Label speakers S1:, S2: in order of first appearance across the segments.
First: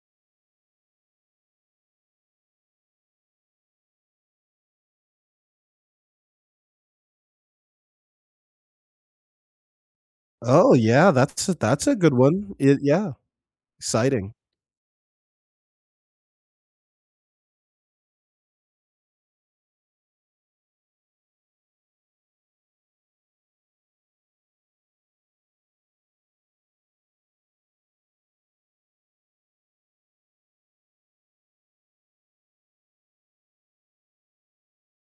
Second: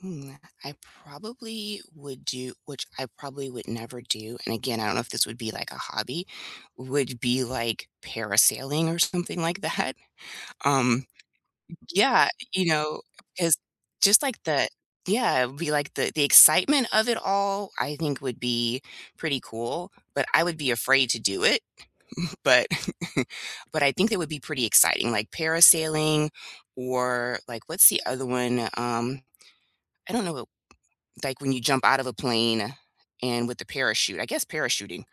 S1: Hmm, uh, I probably would do which I probably would never do, and again, I don't know if this would be, like, a hobby, would be, like, parasailing or something like that.
S2: Oh
S1: Um,
S2: yeah, that's a that's a good
S1: yeah,
S2: one,
S1: you
S2: eh
S1: know,
S2: Yeah,
S1: it's, just,
S2: exciting.
S1: like, the Yeah, it would be, like, the the excitement of it all, I think would be pretty cool, but I would be afraid to do it, but but I think it would be pretty exciting, like, parasailing or, like What's the other one? Um, I don't know, like, when you jump out of a plane and with the parachute, I guess parachuting,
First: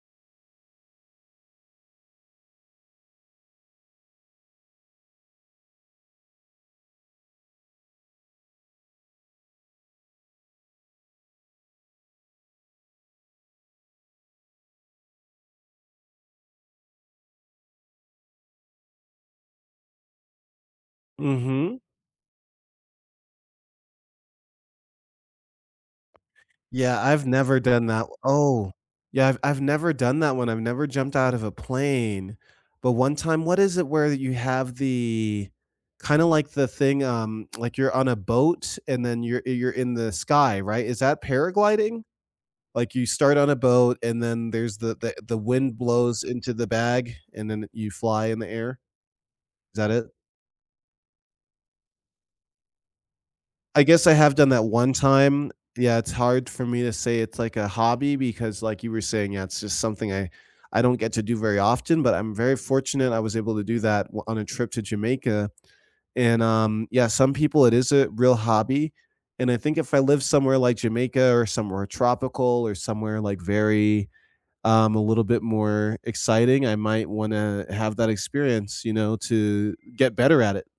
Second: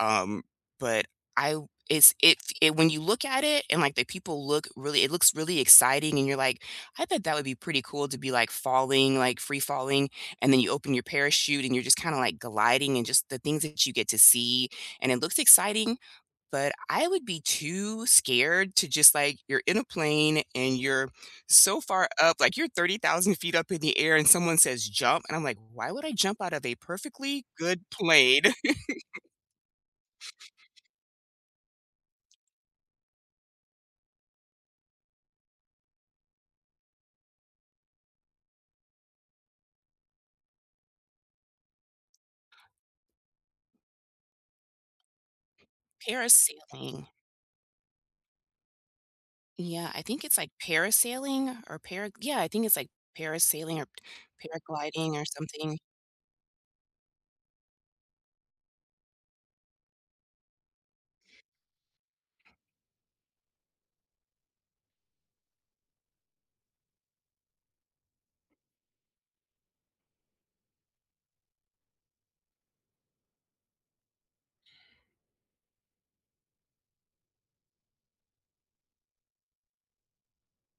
S1: um, but I w it's it it when you look at it, and, like, the people look really it looks really exciting, and you're like, "I bet that would be pretty cool to be, like, falling, like, free falling," and then you open your parachute, and you're just kinda, like, gliding and just the things that you get to see, and it looks exciting, but I would be too scared to, just, like you're in a plane, and you're
S2: Mhm.
S1: so far up, like, you're 30,000 feet up in the air and someone says, "Jump," and I'm, like, "Why would I jump out of a
S2: Yeah, I've
S1: perfectly
S2: never
S1: good
S2: done that
S1: plane?"
S2: o Oh, yeah, I've I've never done that one, I've never jumped out of a plane, but one time What is it where you have the kinda, like, the thing, um like, you're on a boat, and then you're you're in the sky, right? Is that paragliding? Like, you start on a boat, and then there's the the the wind blows into the
S1: Parasailing.
S2: bag, and then you fly in the air. Is
S1: Yeah,
S2: that
S1: I
S2: it?
S1: think it's, like, parasailing or para Yeah, I think it's like parasailing
S2: I
S1: or
S2: guess I have done that one
S1: paragliding or
S2: time.
S1: something.
S2: Yeah, it's hard for me to say it's, like, a hobby because, like, you were saying, yeah, it's just something I I don't get to do very often, but I'm very fortunate I was able to do that w on a trip to Jamaica, and, um, yeah, some people it is a real hobby, and I think if I live somewhere like Jamaica or somewhere tropical or somewhere, like, very, um, a little bit more exciting, I might wanna have that experience, you know, to get better at it.